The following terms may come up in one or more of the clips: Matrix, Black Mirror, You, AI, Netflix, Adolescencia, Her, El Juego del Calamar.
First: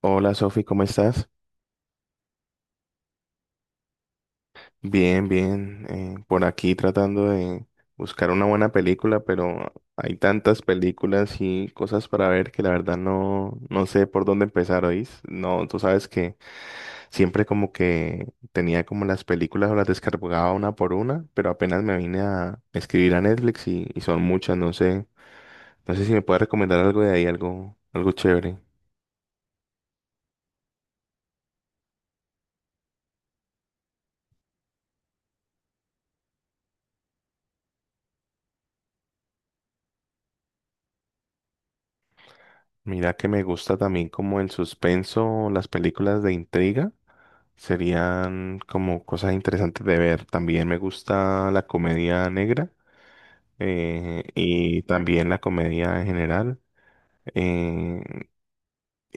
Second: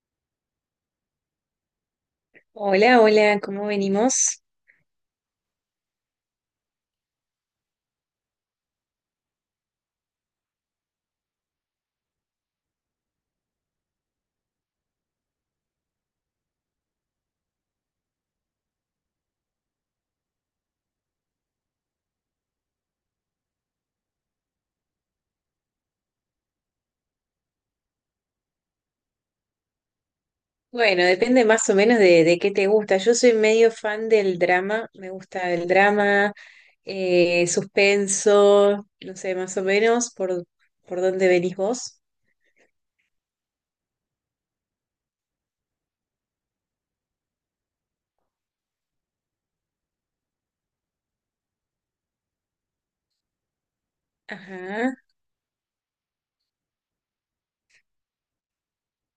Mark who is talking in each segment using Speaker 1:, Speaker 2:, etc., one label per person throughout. Speaker 1: Hola Sofi, ¿cómo estás?
Speaker 2: Hola, hola, ¿cómo venimos?
Speaker 1: Bien, bien. Por aquí tratando de buscar una buena película, pero hay tantas películas y cosas para ver que la verdad no, no sé por dónde empezar, ¿oís? No, tú sabes que siempre como que tenía como las películas o las descargaba una por una, pero apenas me vine a escribir a Netflix y son muchas, no sé. No sé si me puedes recomendar algo de ahí, algo, algo chévere.
Speaker 2: Bueno, depende más o menos de qué te gusta. Yo soy medio fan del drama, me gusta el drama, suspenso, no sé, más o menos por dónde venís vos.
Speaker 1: Mira que me gusta también como el suspenso, las películas de intriga. Serían como cosas interesantes de ver. También me gusta la comedia negra, y
Speaker 2: Ajá.
Speaker 1: también la comedia en general. eh,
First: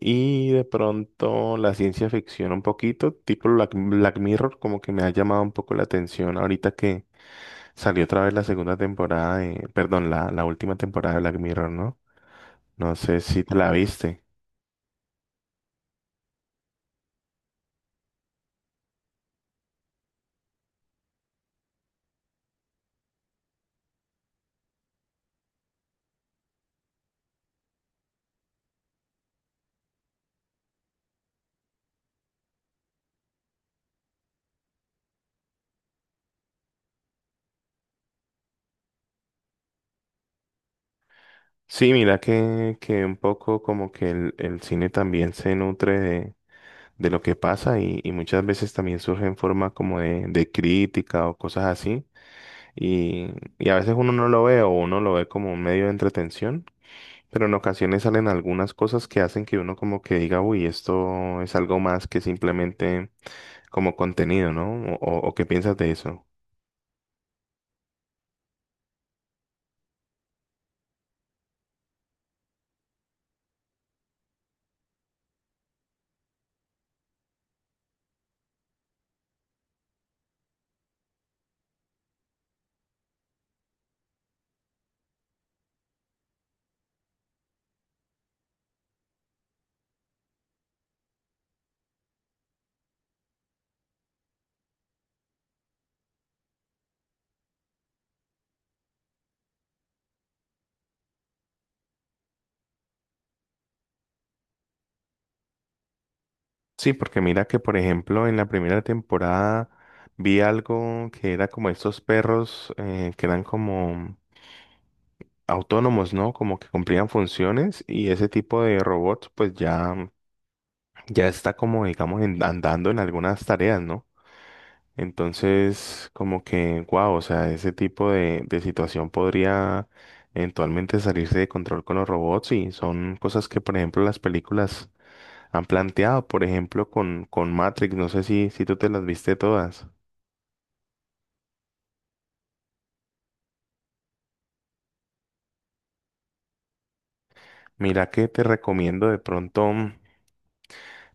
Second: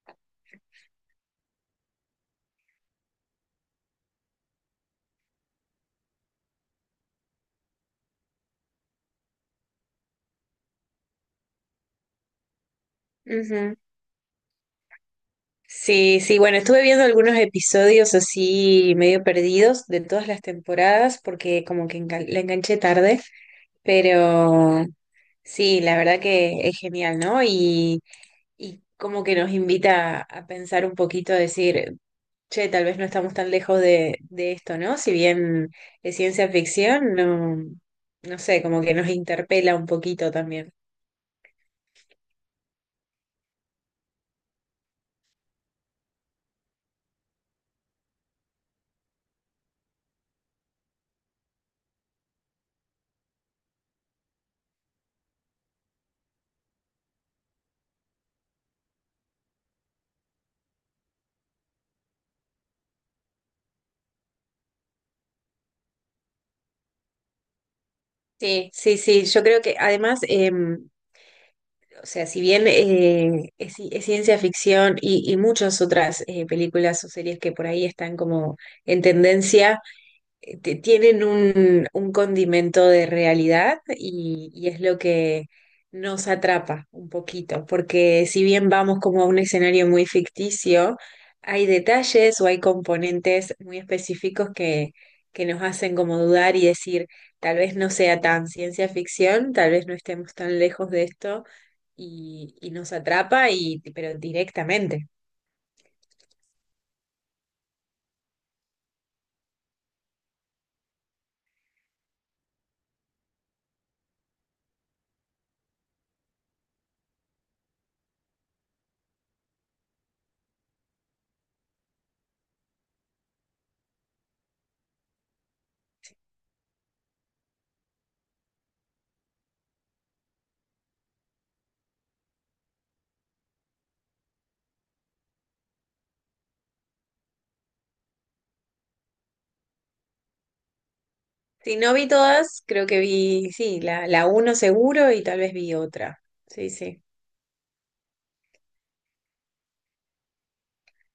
Speaker 1: y de pronto la ciencia ficción un poquito, tipo Black Mirror, como que me ha llamado un poco la atención ahorita que salió otra vez la segunda temporada, perdón, la última temporada de Black Mirror, ¿no? No sé si te la
Speaker 2: Ujú.
Speaker 1: viste.
Speaker 2: Sí, sí, bueno, estuve viendo algunos episodios así medio perdidos de todas las temporadas porque como que la enganché tarde, pero sí, la verdad que es genial, ¿no? Y como que nos invita a pensar un poquito, a decir, che, tal vez no estamos tan lejos de esto, ¿no? Si bien es ciencia ficción, no, no sé, como que nos interpela un poquito también.
Speaker 1: Sí, mira que un poco como que el cine también se nutre de lo que pasa y muchas veces también surge en forma como de crítica o cosas así y, y a veces uno no lo ve o uno lo ve como un medio de entretención, pero en ocasiones salen algunas cosas que hacen que uno como que diga, uy, esto es algo más que simplemente como contenido, ¿no? O qué piensas de eso.
Speaker 2: Sí, sí, sí, yo creo que además, o sea, si bien es ciencia ficción y muchas otras películas o series que por ahí están como en tendencia, tienen un condimento de realidad y es lo que nos atrapa un poquito, porque si bien vamos como a un escenario muy ficticio, hay detalles o hay componentes muy específicos que nos hacen como dudar y decir, tal vez no sea tan ciencia ficción, tal vez no estemos tan lejos de esto y nos atrapa, y, pero directamente.
Speaker 1: Sí, porque mira que por ejemplo en la primera temporada vi algo que era como estos perros, que eran como autónomos, ¿no? Como que cumplían funciones y ese tipo de robots pues ya, ya está como digamos andando en algunas tareas, ¿no? Entonces como que, wow, o sea, ese tipo de situación podría eventualmente salirse de control con los robots y son cosas que por ejemplo las películas han planteado, por ejemplo con Matrix, no sé si tú te las viste todas.
Speaker 2: Si no vi todas, creo que vi, sí, la uno seguro y tal vez vi otra. Sí, sí.
Speaker 1: Mira que te recomiendo de pronto.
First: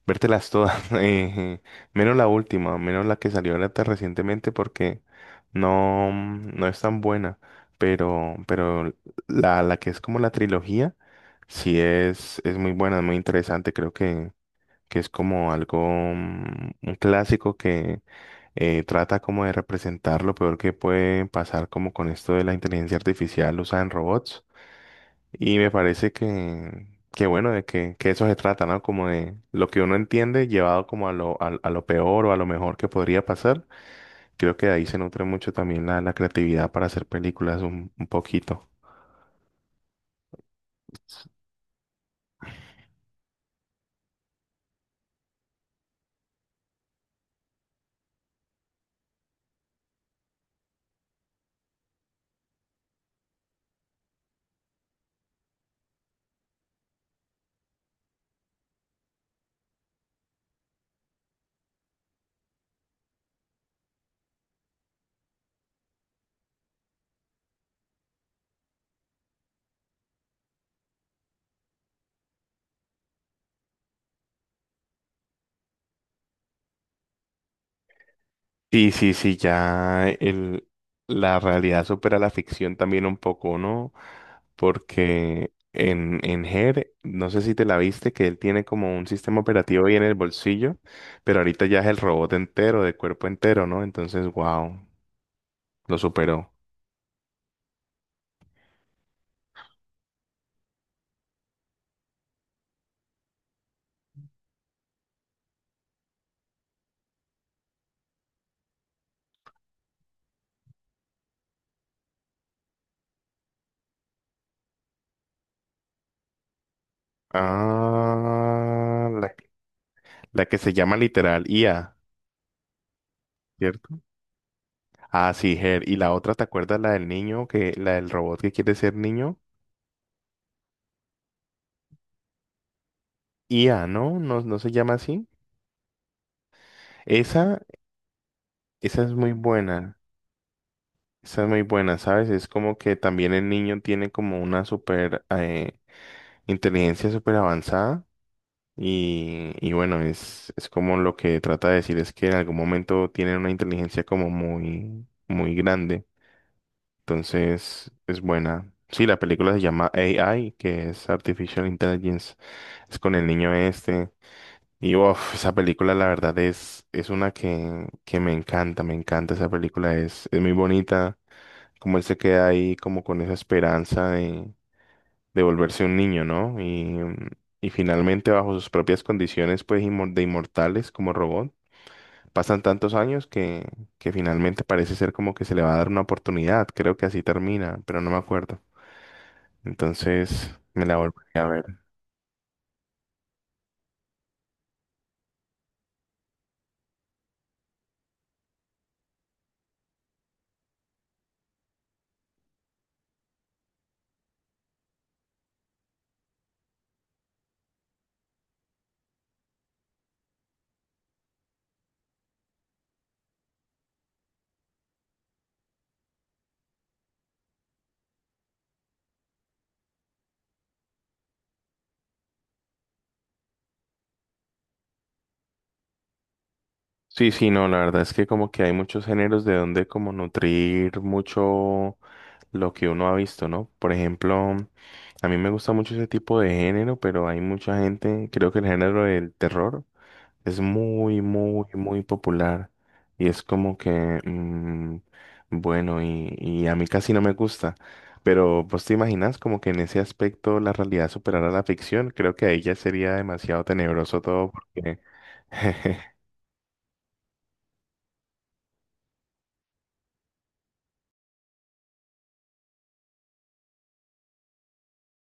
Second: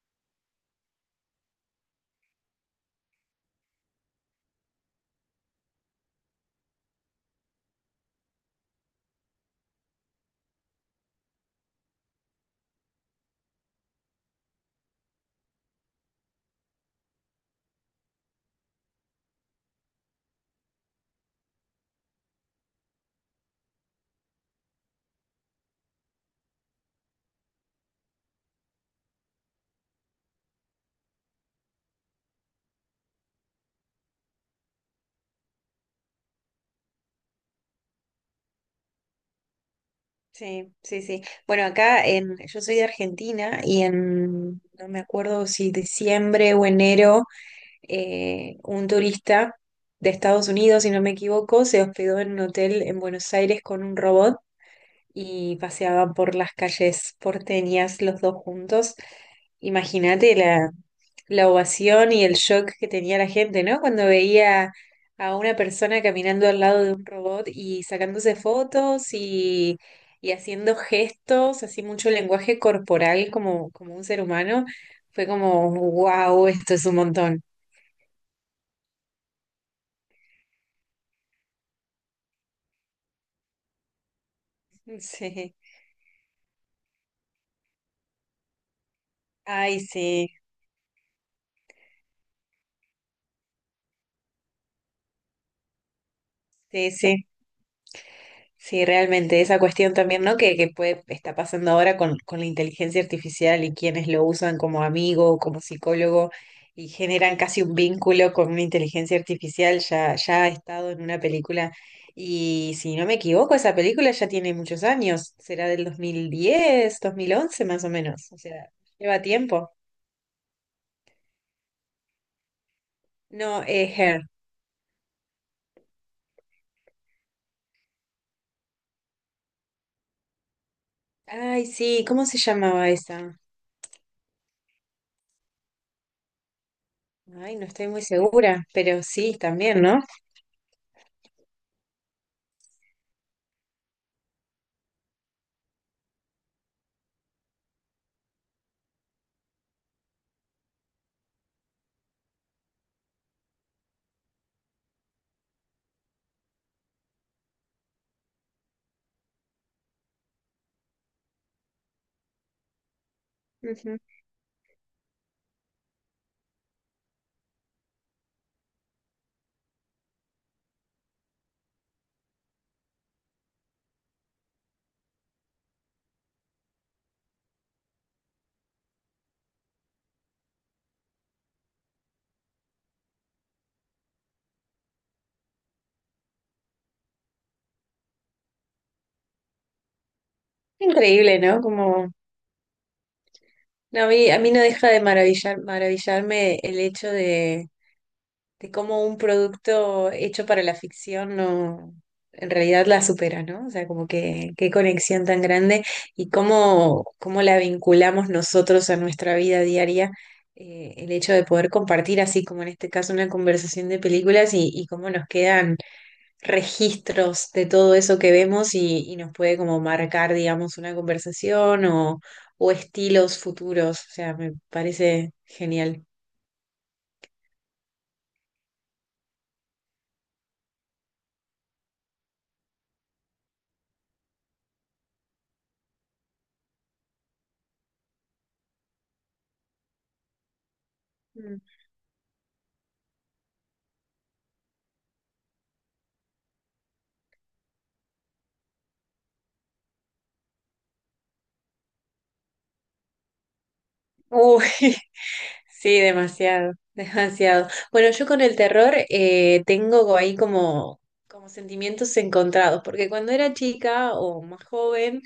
Speaker 1: Vértelas todas, menos la última, menos la que salió ahorita recientemente porque no, no es tan buena, pero la que es como la trilogía, sí es muy buena, es muy interesante, creo que es como algo, mm, un clásico que trata como de representar lo peor que puede pasar como con esto de la inteligencia artificial usada en robots. Y me parece que bueno, de que eso se trata, ¿no? Como de lo que uno entiende llevado como a lo peor o a lo mejor que podría pasar. Creo que de ahí se nutre mucho también la creatividad para hacer películas un poquito.
Speaker 2: Sí, sí, sí. Bueno, acá en, yo soy de Argentina y en, no me acuerdo si diciembre o enero, un turista de Estados Unidos, si no me equivoco, se hospedó en un hotel en Buenos Aires con un robot y paseaban por las calles porteñas los dos juntos. Imagínate la ovación y el shock que tenía la gente, ¿no? Cuando veía a una persona caminando al lado de un robot y sacándose fotos y haciendo gestos, así mucho lenguaje corporal como, como un ser humano, fue como, wow, esto es un montón.
Speaker 1: Sí sí, sí, ya la realidad supera la ficción también un poco, ¿no? Porque
Speaker 2: Sí.
Speaker 1: en Her, no sé si te la viste, que él tiene como un sistema
Speaker 2: Ay,
Speaker 1: operativo ahí en el
Speaker 2: sí,
Speaker 1: bolsillo, pero ahorita ya es el robot entero, de cuerpo entero, ¿no? Entonces, wow. Lo superó.
Speaker 2: sí, sí. Sí, realmente, esa cuestión también, ¿no? Que puede, está pasando ahora con la inteligencia artificial y quienes lo usan como amigo o como psicólogo, y generan casi un vínculo con una inteligencia artificial, ya, ya ha estado en una película, y si no me equivoco, esa película ya tiene muchos años, será del 2010, 2011 más o menos, o sea,
Speaker 1: Ah,
Speaker 2: lleva tiempo.
Speaker 1: la que se llama literal IA,
Speaker 2: No,
Speaker 1: ¿cierto?
Speaker 2: Her.
Speaker 1: Ah, sí, Her. Y la otra, ¿te acuerdas la del niño que, la del robot que quiere ser niño?
Speaker 2: Ay, sí, ¿cómo se llamaba esa?
Speaker 1: IA, ¿no? No, no se llama así.
Speaker 2: Ay,
Speaker 1: Esa,
Speaker 2: no estoy muy segura, pero
Speaker 1: esa es muy
Speaker 2: sí, también,
Speaker 1: buena.
Speaker 2: ¿no?
Speaker 1: Esa es muy buena, ¿sabes? Es como que también el niño tiene como una super inteligencia súper avanzada. Y bueno, es como lo que trata de decir es que en algún momento tienen una inteligencia como muy, muy grande. Entonces, es buena. Sí, la película se llama AI, que es Artificial Intelligence. Es con el niño
Speaker 2: Ujú.
Speaker 1: este. Y uff, esa película la verdad es una que me encanta esa película. Es muy bonita. Como él se queda ahí como con esa esperanza de volverse un niño, ¿no? Y finalmente bajo sus propias condiciones pues de inmortales como robot. Pasan tantos años que finalmente parece ser como que se le va a dar una oportunidad. Creo que así termina, pero no me acuerdo. Entonces me la
Speaker 2: Increíble,
Speaker 1: volvería a
Speaker 2: ¿no?
Speaker 1: ver.
Speaker 2: Como no, a mí no deja de maravillarme el hecho de cómo un producto hecho para la ficción no, en realidad la supera, ¿no? O sea, como que qué conexión tan grande y cómo, cómo la vinculamos nosotros a nuestra vida diaria, el hecho de poder compartir así como en este caso una conversación de películas y cómo nos quedan registros de todo eso que vemos y nos puede como marcar, digamos, una conversación o estilos futuros. O sea, me parece genial.
Speaker 1: Sí, sí, no, la verdad es que como que hay muchos géneros de donde como nutrir mucho lo que uno ha visto, ¿no? Por ejemplo, a mí me gusta mucho ese tipo de género, pero hay mucha gente, creo que el género del terror es muy,
Speaker 2: Mm.
Speaker 1: muy, muy popular y es como que, bueno, y a mí casi no me gusta, pero pues te imaginas como que en ese aspecto la realidad superara la ficción, creo que ahí ya sería demasiado tenebroso todo
Speaker 2: Uy,
Speaker 1: porque...
Speaker 2: sí, demasiado, demasiado. Bueno, yo con el terror tengo ahí como, como sentimientos encontrados, porque cuando era chica o más joven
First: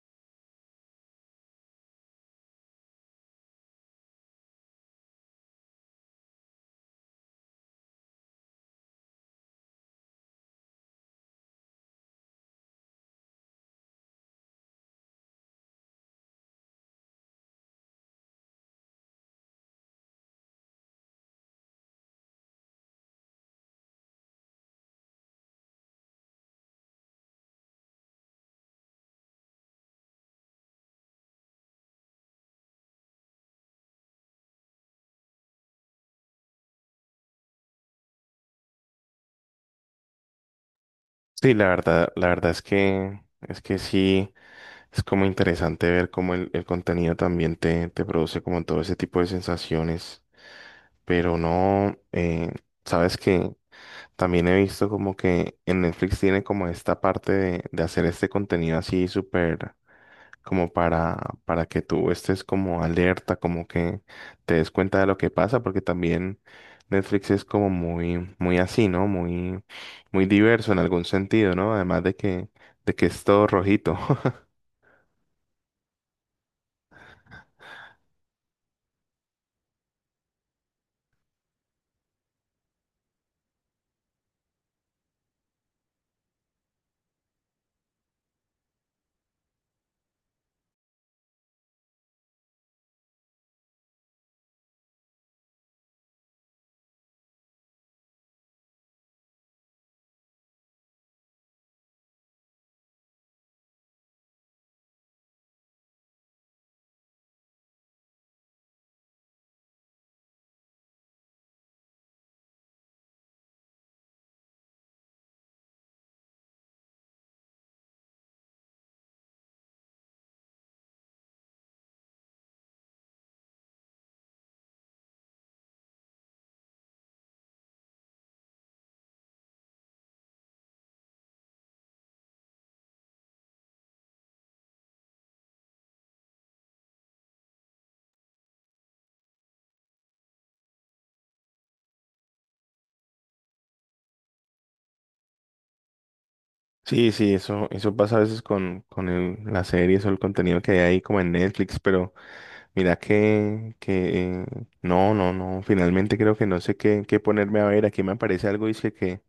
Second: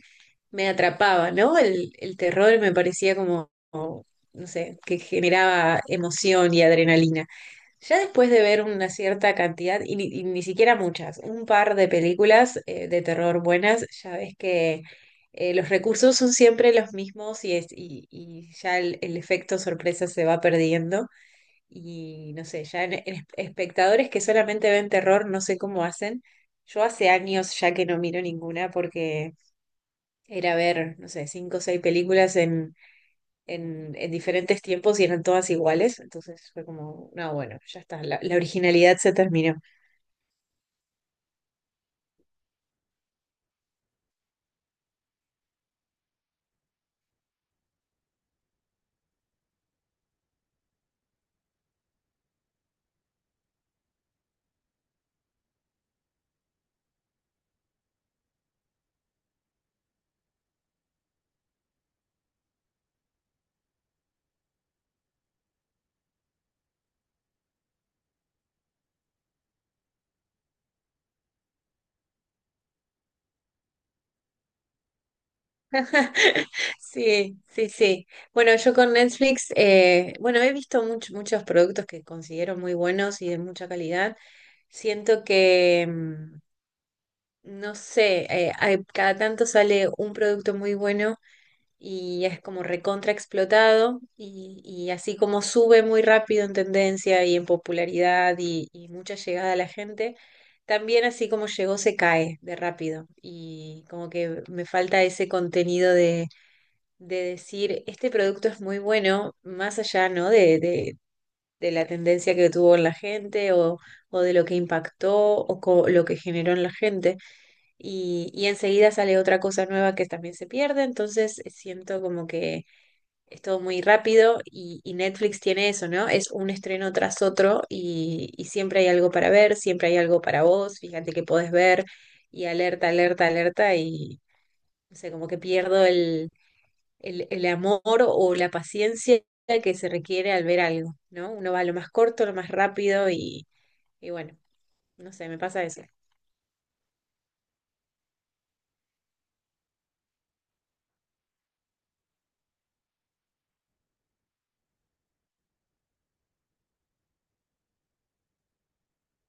Speaker 2: me atrapaba, ¿no? El terror me parecía como, como, no sé, que generaba emoción y adrenalina. Ya después de ver una cierta cantidad, y ni siquiera muchas, un par de películas de terror buenas, ya ves que los recursos son siempre los mismos y ya el efecto sorpresa se va perdiendo. Y no sé, espectadores que solamente ven terror, no sé cómo hacen. Yo hace años ya que no miro ninguna porque era ver, no sé, cinco o seis películas en diferentes tiempos y eran todas iguales. Entonces fue como, no, bueno, ya está, la originalidad se terminó.
Speaker 1: Sí, la verdad es que sí, es como interesante ver cómo el contenido también te produce como todo ese tipo de sensaciones. Pero no, sabes que también he visto como que en Netflix tiene como esta parte de hacer este contenido así súper como para que tú estés como alerta, como que te des cuenta de lo que pasa, porque también Netflix es como muy, muy así, ¿no? Muy, muy diverso en algún sentido, ¿no? Además de que es todo rojito.
Speaker 2: Sí, sí, sí. Bueno, yo con Netflix, bueno, he visto muchos productos que considero muy buenos y de mucha calidad. Siento que, no sé, cada tanto sale un producto muy bueno y es como recontra explotado y así como sube muy rápido en tendencia y en popularidad y mucha llegada a la gente, también así como llegó se cae de rápido y como que me falta ese contenido de decir, este producto es muy bueno, más allá, ¿no? De la tendencia que tuvo en la gente o de lo que impactó o lo que generó en la gente y enseguida sale otra cosa nueva que también se pierde, entonces siento como que es todo muy rápido y Netflix tiene eso, ¿no? Es un estreno tras otro y siempre hay algo para ver, siempre hay algo para vos, fíjate que podés ver y alerta, alerta, alerta y no sé, como que pierdo el amor o la paciencia que se requiere al ver algo, ¿no? Uno va a lo más corto, lo más rápido y bueno, no sé, me pasa eso.
Speaker 1: Sí, sí, eso pasa a veces con las series o el contenido que hay ahí como en Netflix, pero mira que no, no, no, finalmente creo que no sé qué ponerme a ver. Aquí me aparece algo, dice que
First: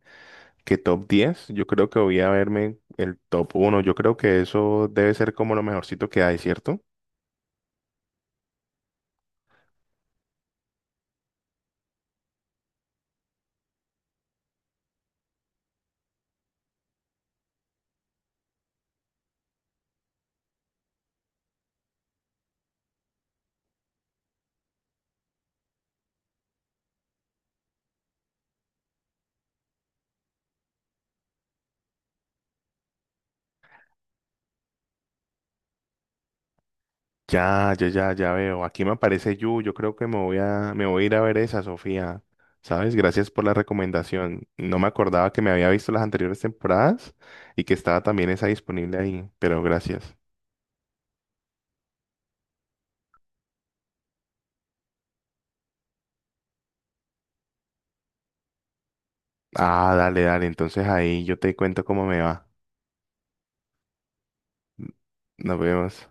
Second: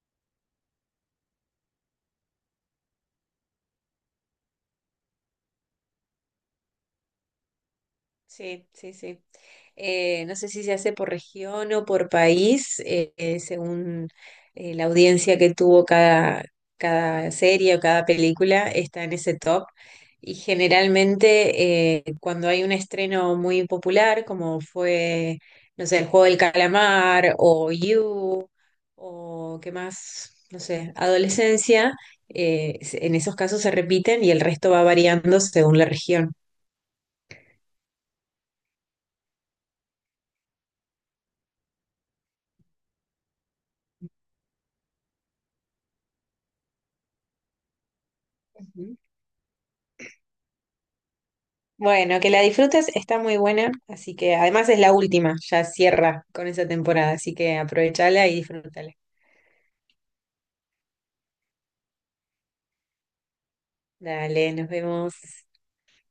Speaker 1: que top 10. Yo creo que voy a verme el top 1. Yo creo que eso debe ser como lo mejorcito que hay, ¿cierto?
Speaker 2: Sí, sí, sí. No sé si se hace por región o por país, según la audiencia que tuvo cada serie o cada película, está en ese top. Y generalmente cuando hay un estreno muy popular, como fue, no sé, El Juego del Calamar o You, o qué más, no sé, Adolescencia, en esos casos se repiten y el resto va variando según la región.
Speaker 1: Ya, ya, ya, ya veo. Aquí me aparece Yu. Yo creo que me voy a ir a ver esa, Sofía. ¿Sabes? Gracias por la recomendación. No me acordaba que me había visto las anteriores temporadas y que estaba también esa disponible ahí, pero gracias.
Speaker 2: Bueno, que la disfrutes, está muy buena, así que además es la última, ya cierra con esa temporada, así que aprovechala y disfrútala.
Speaker 1: Ah, dale, dale. Entonces ahí yo te cuento cómo me va.
Speaker 2: Dale, nos vemos.
Speaker 1: Nos vemos.